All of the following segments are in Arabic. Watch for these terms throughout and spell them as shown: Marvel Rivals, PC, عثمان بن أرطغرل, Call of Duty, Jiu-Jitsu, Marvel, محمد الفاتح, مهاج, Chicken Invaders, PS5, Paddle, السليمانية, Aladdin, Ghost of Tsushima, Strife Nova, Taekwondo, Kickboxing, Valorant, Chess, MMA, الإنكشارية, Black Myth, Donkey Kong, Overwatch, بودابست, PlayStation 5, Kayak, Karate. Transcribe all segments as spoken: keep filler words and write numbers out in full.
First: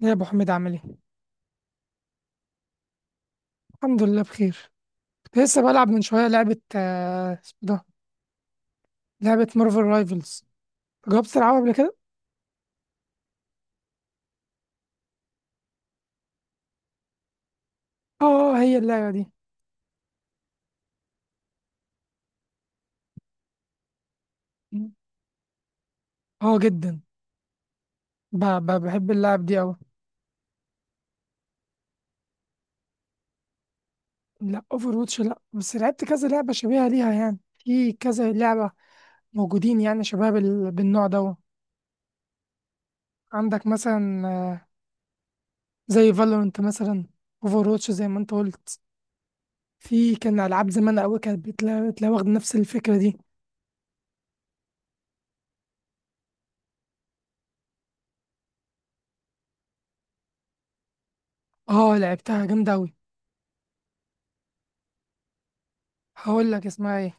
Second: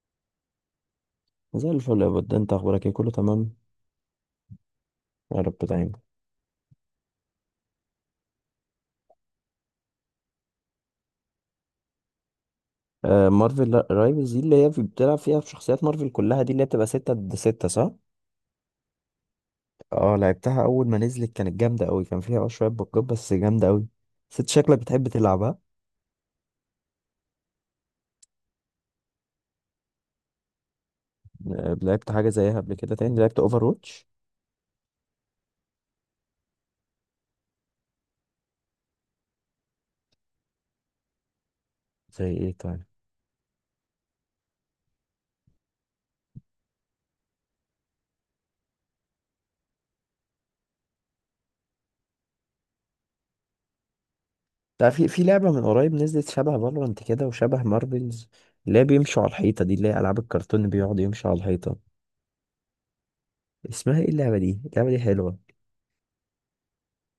يا ابو حميد عامل ايه؟ زي الفل يا بود، انت اخبارك ايه؟ كله تمام؟ الحمد لله بخير. كنت يا رب لسه بلعب دايما. من شويه لعبه، آه، اسمه ده. لعبه مارفل رايفلز. جربت تلعبها قبل كده؟ آه، مارفل لا- رايفلز دي اللي هي في- بتلعب فيها بشخصيات مارفل كلها، دي اللي هي بتبقى ستة ضد ستة، صح؟ اه، هي اللعبه دي. اه، لعبتها اول ما نزلت كانت جامدة قوي. كان فيها اه شوية بقات بس جامدة قوي. ست شكلك بتحب تلعبها. اه، جدا. ب- ب- بحب اللعب دي قوي. آه لعبت حاجة زيها قبل كده تاني؟ لعبت اوفر واتش؟ لا، اوفر واتش لا، بس لعبت كذا لعبه شبيهه ليها، يعني في كذا لعبه موجودين، يعني شباب ال- بالنوع ده. زي ايه طيب؟ عندك مثلا، آه، زي فالورنت مثلا، اوفر واتش زي ما انت قلت. في كان العاب زمان قوي كانت بتلا- بتلا- واخده نفس الفكره دي. لا، في في لعبة من قريب نزلت شبه فالورانت كده وشبه مارفلز، اللي هي بيمشوا على الحيطة، دي اللي هي ألعاب الكرتون اللي بيقعد يمشي على الحيطة. اه، لعبتها جامده قوي. اسمها ايه اللعبة دي؟ اللعبة دي حلوة. هقول لك اسمها ايه.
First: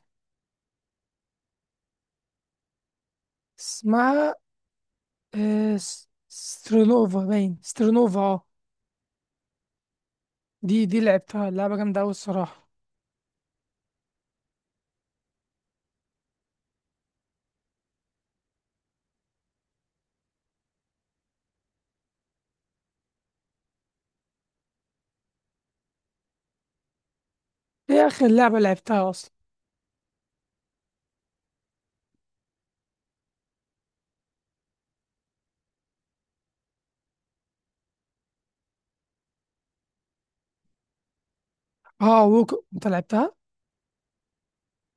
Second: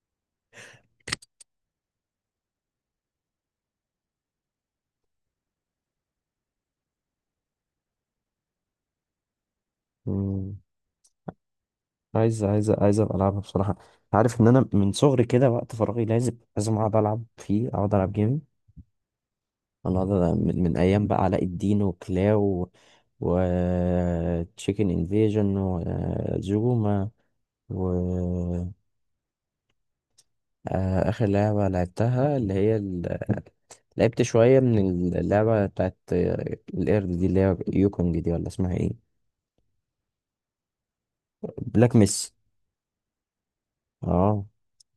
اسمها، آه، س- سترونوفا، باين سترونوفا، اه. مم. دي دي لعبتها، اللعبة جامدة أوي عايز الصراحة. عايز عايز ابقى العبها بصراحه. عارف ان انا من صغري كده وقت فراغي لازم لازم اقعد العب فيه، اقعد العب جيمنج. انا أقعد ألعب من, من ايام بقى علاء الدين وكلاو و تشيكن انفيجن وزوما و دي آخر لعبة لعبتها أصلا. آه، اخر لعبه لعبتها اللي هي ال... لعبت شويه من اللعبه بتاعت القرد دي، اللي هي يوكونج دي ولا اسمها ايه؟ بلاك اه، ميس. ووك أنت لعبتها؟ اه،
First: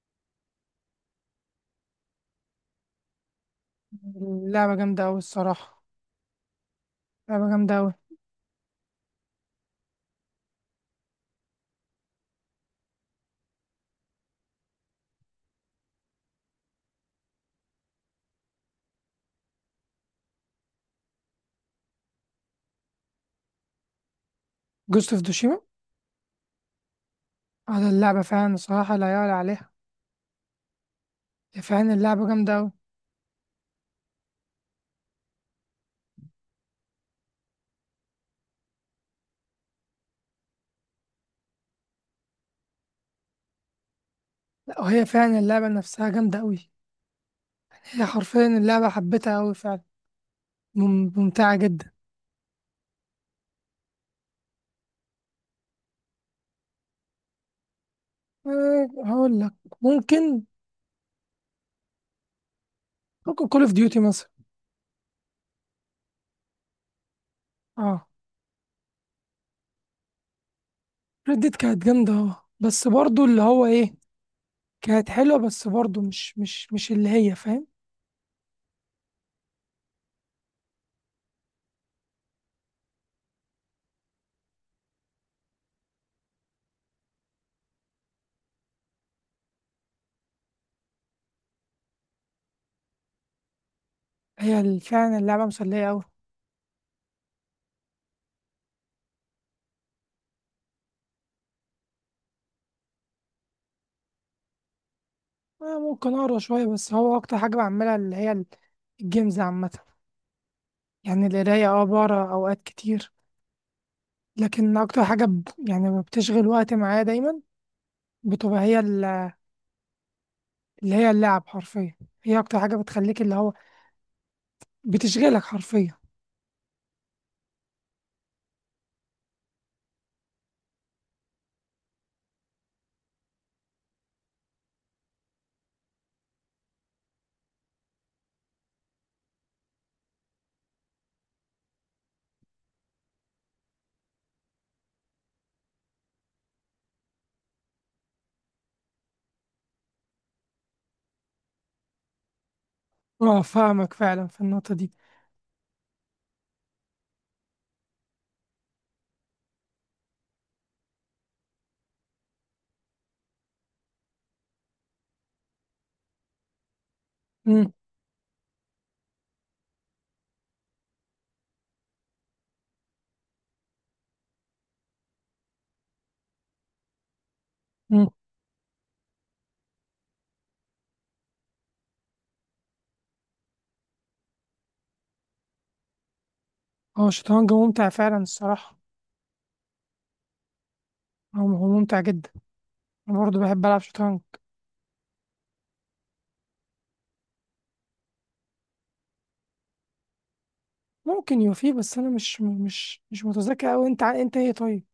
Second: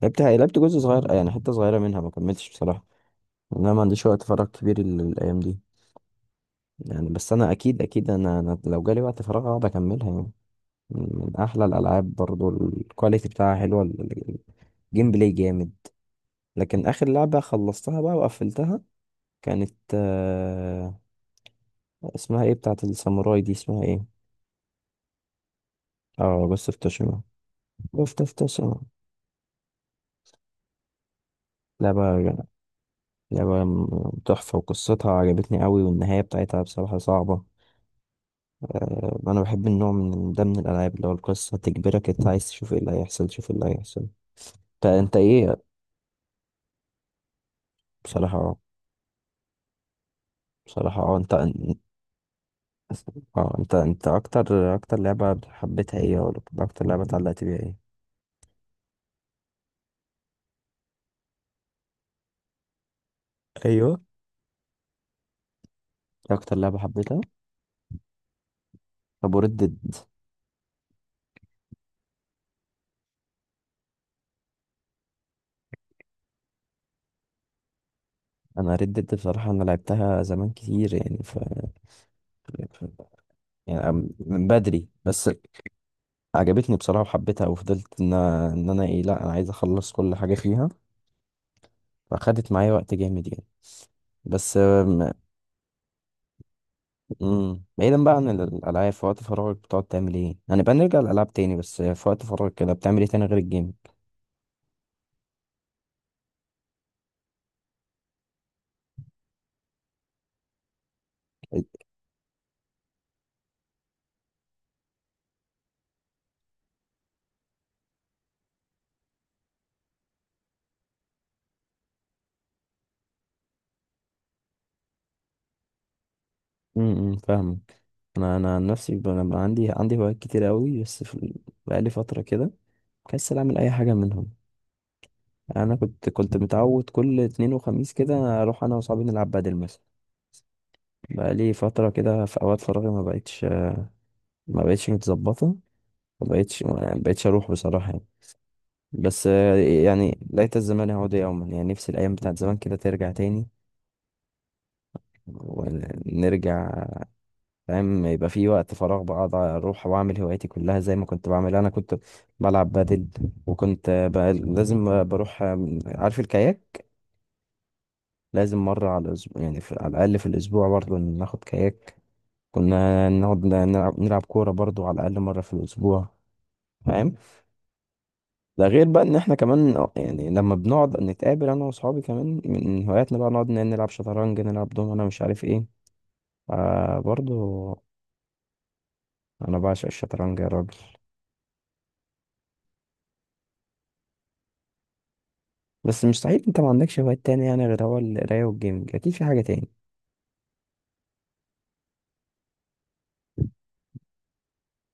لعبتها، لعبت جزء صغير يعني، حته صغيره منها، ما كملتش بصراحه. انا ما عنديش وقت فراغ اللعبة كبير ال- جامدة أوي الايام دي. الصراحة. يعني بس لعبة انا جامدة اكيد أوي. اكيد انا, أنا لو جالي وقت فراغ اقعد اكملها يعني. من من احلى الالعاب برضو، الكواليتي بتاعها حلوه، ال- ال- الجيم بلاي جامد. لكن اخر لعبه خلصتها بقى وقفلتها، كانت آه اسمها ايه بتاعت الساموراي دي، اسمها ايه؟ جوست اوف دوشيما. اه، بس افتشمها. على بس اللعبة فعلا، افتشمها. الصراحة لا يعلى عليها. هي فعلا لعبة اللعبة جامدة أوي. لعبة م- تحفة، وقصتها عجبتني قوي، والنهاية بتاعتها بصراحة صعبة. آه، انا بحب النوع من ده من الالعاب، اللي هو القصه تجبرك انت عايز تشوف ايه اللي هيحصل، تشوف ايه اللي هيحصل. لا، انت وهي انت فعلا ايه؟ اللعبة نفسها جامدة أوي. هي بصراحه حرفيا اه. اللعبة حبيتها أوي فعلا. بصراحه مم- اه انت، ممتعة جدا. اه انت انت اكتر اكتر لعبه حبيتها ايه، ولا اكتر لعبه اتعلقت بيها ايه؟ أه هقول لك. ممكن، ممكن كول اوف ديوتي ايوه، مثلا. اكتر لعبه حبيتها. اه، طب وردد؟ ردت كانت جامدة، اه، بس برضو اللي هو ايه. كانت حلوة، بس برضو مش مش مش اللي هي فاهم. انا ردد بصراحه، انا لعبتها زمان كتير، يعني ف... ف... يعني أم- من بدري بس. عجبتني بصراحه وحبيتها، وفضلت ان ان انا ايه، لا انا عايز اخلص كل حاجه فيها. فاخدت معايا وقت جامد يعني. بس. هي ال- فعلا اللعبة مسلية أوي. امم بعيدا بقى عن الالعاب، في وقت فراغك بتقعد تعمل ايه يعني؟ بقى نرجع للالعاب تاني، بس في وقت فراغك كده بتعمل ايه تاني غير الجيم؟ أنا ممكن أقرا شوية، بس هو أكتر حاجة بعملها اللي هي ال- الجيمز عامة. يعني القراية اه بقرا أوقات كتير. لكن أكتر حاجة ب... يعني بتشغل وقت معايا دايما، بتبقى هي ال- اللي هي اللعب حرفيا. هي أكتر حاجة بتخليك، اللي هو بتشغلك حرفيا. امم فاهم. انا انا عن نفسي ب- انا بقى عندي عندي هوايات كتير قوي، بس في ال- بقالي فتره كده كسل اعمل اي حاجه منهم. يعني انا كنت كنت متعود كل اتنين وخميس كده اروح انا وصحابي نلعب بدل مثلا. بقالي فتره كده في اوقات فراغي ما بقتش، ما بقتش متظبطه، ما بقتش ما بقتش اروح بصراحه يعني. بس آه، يعني ليت الزمان يعود يوما، يعني نفسي الايام بتاعت زمان كده ترجع اه، تاني، فاهمك فعلا في النقطة دي. ونرجع. فاهم؟ يبقى في وقت فراغ بقعد اروح واعمل هواياتي كلها زي ما كنت بعمل. انا كنت بلعب بادل، وكنت بقى لازم بروح. عارف الكاياك؟ مم، لازم مرة على الأسبوع، يعني في على الأقل في الأسبوع برضو ناخد كاياك. كنا نقعد نلعب نلعب كورة برضو على الأقل مرة في الأسبوع. فاهم؟ مم. ده غير بقى إن إحنا كمان، يعني لما بنقعد نتقابل أنا وأصحابي، كمان من هواياتنا بقى نقعد نلعب شطرنج، نلعب دوم، أنا مش عارف إيه. آه هو الشطرنج برضو، ممتع فعلا الصراحة. أنا بعشق الشطرنج يا راجل. هو هو ممتع جدا. انا برضه بحب العب شطرنج. بس مستحيل انت ما عندكش هوايات تاني، يعني غير هو القراية والجيمنج، اكيد في حاجة تاني. ممكن يوفي، بس انا مش مش مش متذكر اوي. انت ع- انت ايه طيب؟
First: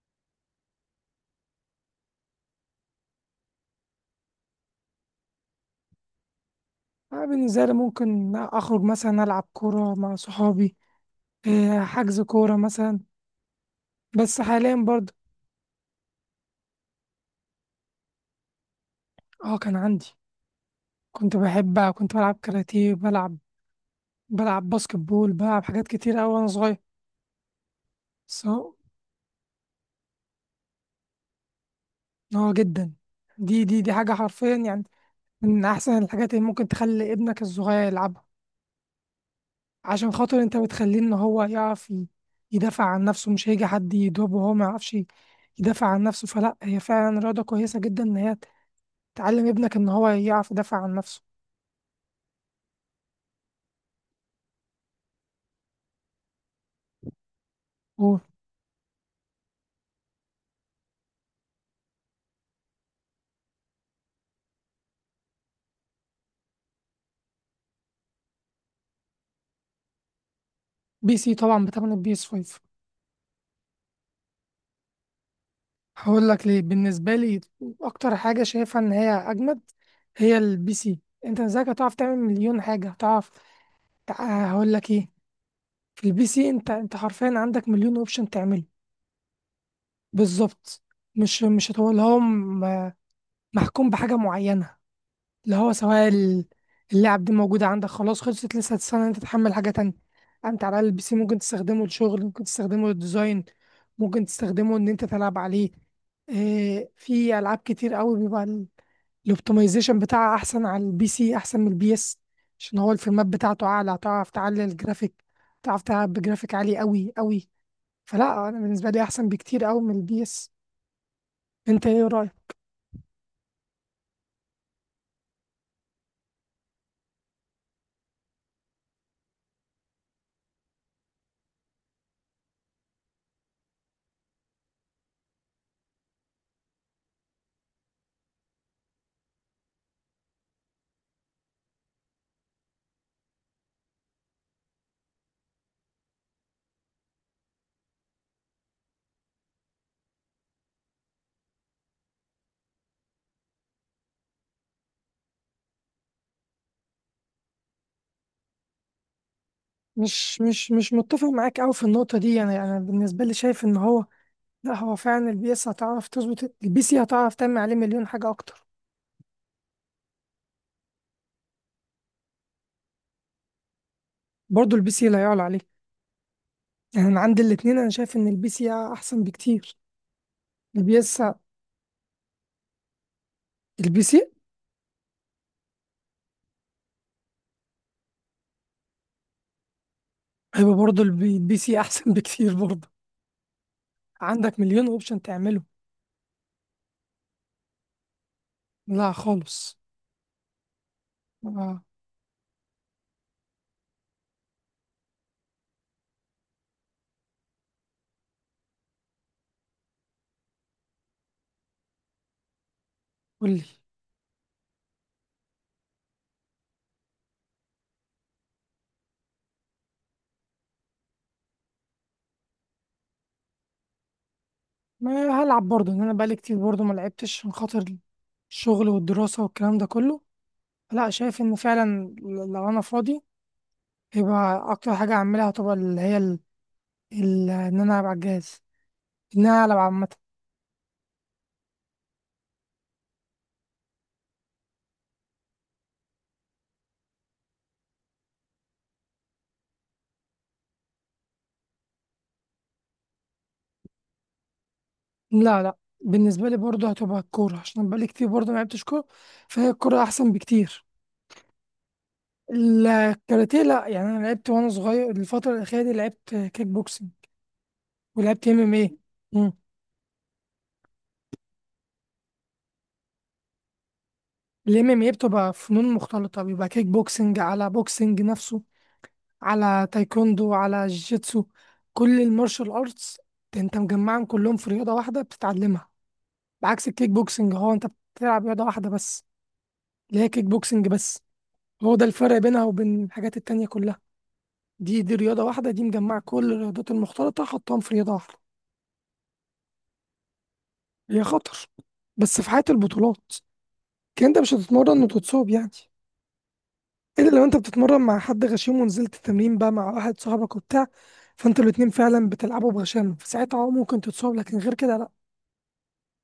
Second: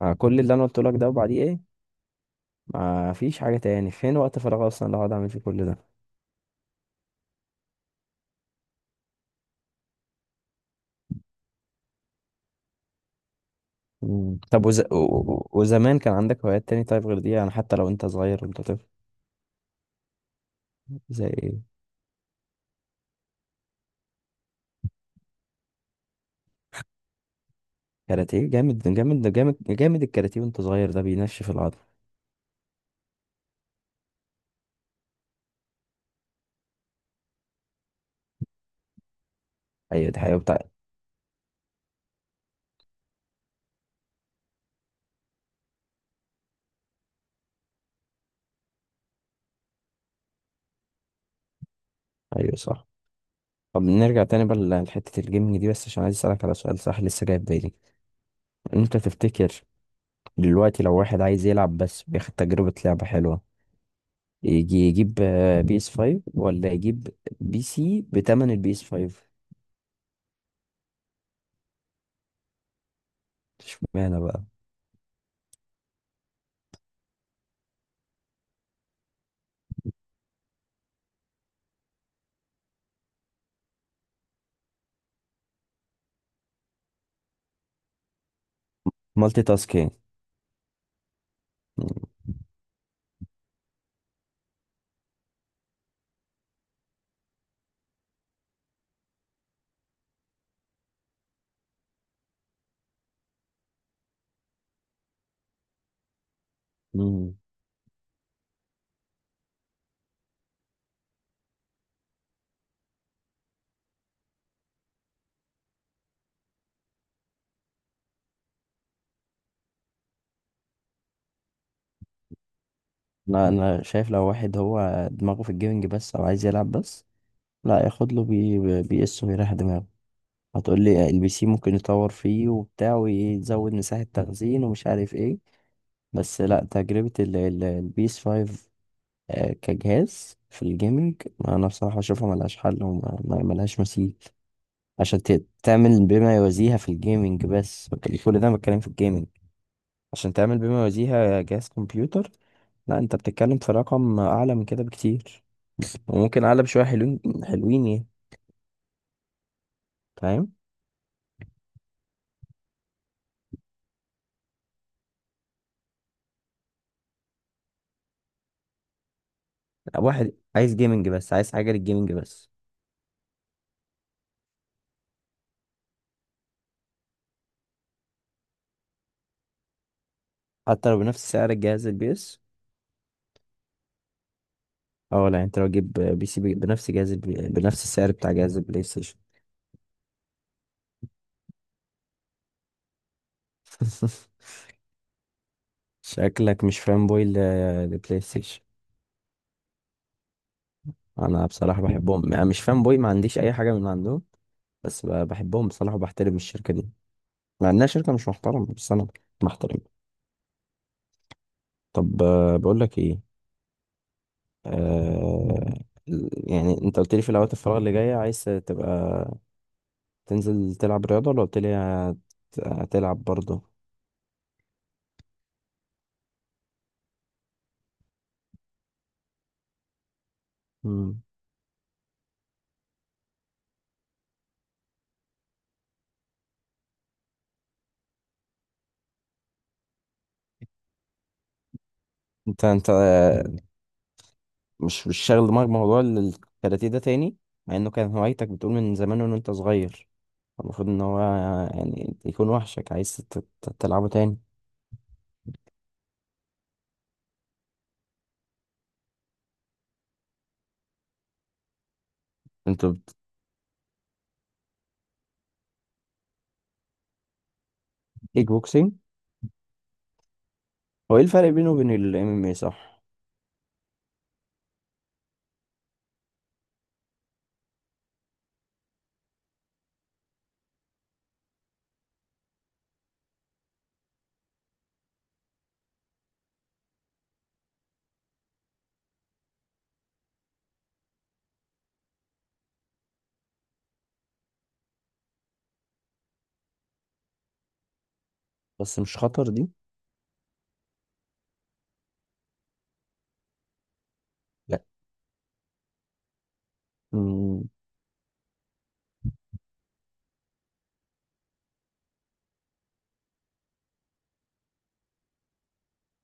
مع كل اللي انا قلت لك ده، وبعديه ايه؟ ما فيش حاجة تاني، فين وقت فراغ اصلا اللي هقعد اعمل فيه كل ده؟ انا بالنسبه لي ممكن اخرج مثلا العب كوره مع صحابي. إيه، حجز كوره مثلا. مم. بس طب حاليا وز... و... برضه. و- وزمان كان عندك هوايات تاني طيب غير دي؟ يعني حتى لو انت صغير وانت طفل. اه، كان عندي. زي كنت ايه؟ بحب، كنت بلعب كاراتيه، بلعب، بلعب باسكت بول، بلعب حاجات كتير اوي وانا صغير. بس كاراتيه، هو- جامد جامد جامد جامد، الكاراتيه وانت صغير ده بينشف العضل. اه، جدا. دي دي دي حاجه حرفيا يعني. من احسن الحاجات اللي ممكن تخلي ابنك الصغير يلعبها، ايوه عشان دي حقيقة خاطر انت بتاع. بتخليه ان هو يعرف ي- يدافع عن نفسه. مش هيجي حد يضربه وهو ما يعرفش يدافع عن نفسه. فلا هي فعلا رياضة كويسة جدا، ان هي تعلم ابنك ان هو يعرف يدافع عن نفسه. ايوه صح. طب نرجع تاني بقى ل- لحتة الجيمنج دي، بس عشان عايز اسألك على سؤال صح لسه جاي في بالي. وبي انت تفتكر دلوقتي لو واحد عايز يلعب بس بياخد تجربة لعبة حلوة، يجي يجيب بي اس فايف ولا يجيب بي سي بتمن البي اس فايف؟ سي طبعا بتمن البي اس خمسة. اشمعنى بقى؟ هقول لك ليه. بالنسبة لي اكتر حاجة شايفها ان هي اجمد هي البي سي. انت ازاي هتعرف تعمل مليون حاجة، هتعرف، تع- هقول لك ايه. في البي سي انت انت حرفيا عندك مليون اوبشن تعمله. مالتي تاسكينج؟ بالظبط. مش مش هتقول لهم محكوم بحاجة معينة، اللي هو سواء ال- اللعب دي موجودة عندك خلاص، خلصت، لسه هتستنى إن انت تحمل حاجة تانية. انت على الأقل البي سي ممكن تستخدمه للشغل، ممكن تستخدمه للديزاين، ممكن تستخدمه ان انت تلعب عليه. إيه، مم. في العاب كتير قوي بيبقى ال- الاوبتمايزيشن بتاعها احسن على البي سي، احسن من البي اس. عشان هو الفريمات بتاعته اعلى، هتعرف تعلي الجرافيك، تعرف تلعب بجرافيك عالي قوي قوي. فلا انا بالنسبة لي احسن بكتير قوي من البي اس. انت ايه رأيك؟ انا انا شايف لو واحد هو دماغه في الجيمنج بس او عايز يلعب بس، لا ياخد له بي بي اس ويريح دماغه. هتقول لي البي سي ممكن يطور فيه وبتاع ويزود مساحة تخزين ومش عارف ايه، بس لا، تجربة البي اس فايف كجهاز في الجيمنج، انا بصراحة اشوفها ملهاش حل وملهاش مثيل. عشان ت- تعمل بما يوازيها في الجيمنج، بس بك- كل ده أنا بتكلم في الجيمنج. عشان تعمل بما يوازيها جهاز كمبيوتر، لا انت بتتكلم في رقم اعلى من كده بكتير، وممكن اعلى بشويه حلوين حلوين يعني. مش فاهم؟ مش مش متفق معاك أوي في النقطة دي، يعني أنا بالنسبة لي شايف إن هو، لا، هو فعلا البي إس هتعرف تظبط، البي سي هتعرف تعمل عليه مليون حاجة أكتر. واحد عايز جيمنج بس، عايز حاجه للجيمنج بس. برضه البي سي لا يعلى عليه. يعني أنا عندي الاتنين، أنا شايف إن البي سي أحسن بكتير. حتى البي لو إس، بنفس سعر الجهاز البي اس. البي سي، اه لا، انت لو تجيب بي سي بي- بنفس جهاز البي... بنفس السعر بتاع جهاز البلاي ستيشن. هيبقى برضه البي البي سي أحسن بكتير برضه. عندك مليون أوبشن تعمله. شكلك مش فان بوي ل- للبلاي ستيشن. لا خالص. انا بصراحه آه، بحبهم، انا مش فان بوي، ما عنديش اي حاجه من عندهم. بس ب- بحبهم بصراحة، وبحترم الشركة دي، مع إنها شركة مش محترمة، بس أنا محترم. طب آه، بقول لك إيه. قولي. آه يعني أنت قلت لي في الأوقات الفراغ اللي جاية عايز تبقى تنزل تلعب رياضة، ولا قلت لي هت- هتلعب برضه؟ ما هلعب برضه، إن أنا بقالي كتير برضه ما لعبتش، عشان خاطر الشغل والدراسة والكلام ده كله. لا، مم. شايف إن فعلا لو أنا فاضي، يبقى اكتر حاجه اعملها طبعا اللي هي ال... ال... ان انا العب على الجهاز، ان انا العب عامه. أنت أنت آه، مش مش شاغل دماغك بموضوع ال- الكاراتيه ده تاني؟ مع إنه كان هوايتك بتقول من زمان وإن أنت صغير، المفروض إن هو يعني يكون وحشك عايز تت- تلعبه تاني. لا، لا، بالنسبه لي برضه هتبقى الكوره، عشان أنا بقالي كتير برضه ما لعبتش كوره. فهي الكوره احسن بكتير. أنت بت- الكاراتيه لا، يعني انا لعبت وانا صغير. الفتره الاخيره دي لعبت كيك بوكسنج، كيك ولعبت ام ام بوكسينج. ايه. هو إيه الفرق بينه وبين الإم إم إيه، صح؟ الام ام ايه بتبقى فنون مختلطه، بيبقى كيك بوكسنج على بوكسنج نفسه، على تايكوندو، على جيتسو، كل المارشال ارتس، انت مجمعهم كلهم في رياضه واحده بتتعلمها. بعكس الكيك بوكسنج، هو انت بتلعب رياضة واحدة بس، اللي هي كيك بوكسنج بس. هو ده الفرق بينها وبين الحاجات التانية كلها. دي دي رياضة واحدة، دي مجمعة كل الرياضات المختلطة، حطهم في رياضة واحدة. بس مش خطر دي؟ هي خطر، بس في حياة البطولات، كان انت مش لا. هتتمرن وتتصاب يعني. الا لو انت مم، بتتمرن مع حد غشيم، ونزلت التمرين بقى مع واحد صاحبك وبتاع، فانتوا الاتنين فعلا بتلعبوا بغشامة، فساعتها اه ممكن تتصاب، لكن غير كده لا.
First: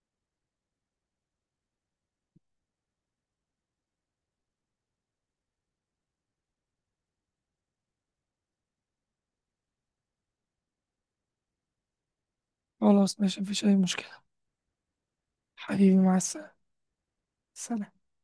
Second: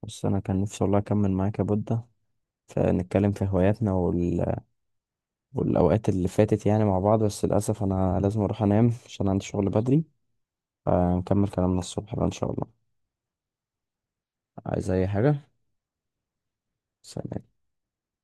بص انا كان نفسي والله اكمل معاك يا بودة، فنتكلم في هواياتنا وال... والاوقات اللي فاتت يعني مع بعض، بس للاسف انا لازم اروح انام عشان عندي شغل بدري، فنكمل كلامنا الصبح بقى ان شاء الله. خلاص، ماشي، مفيش اي مشكلة. عايز اي حاجة؟ حبيبي، مع السلامة. سلام. سلام.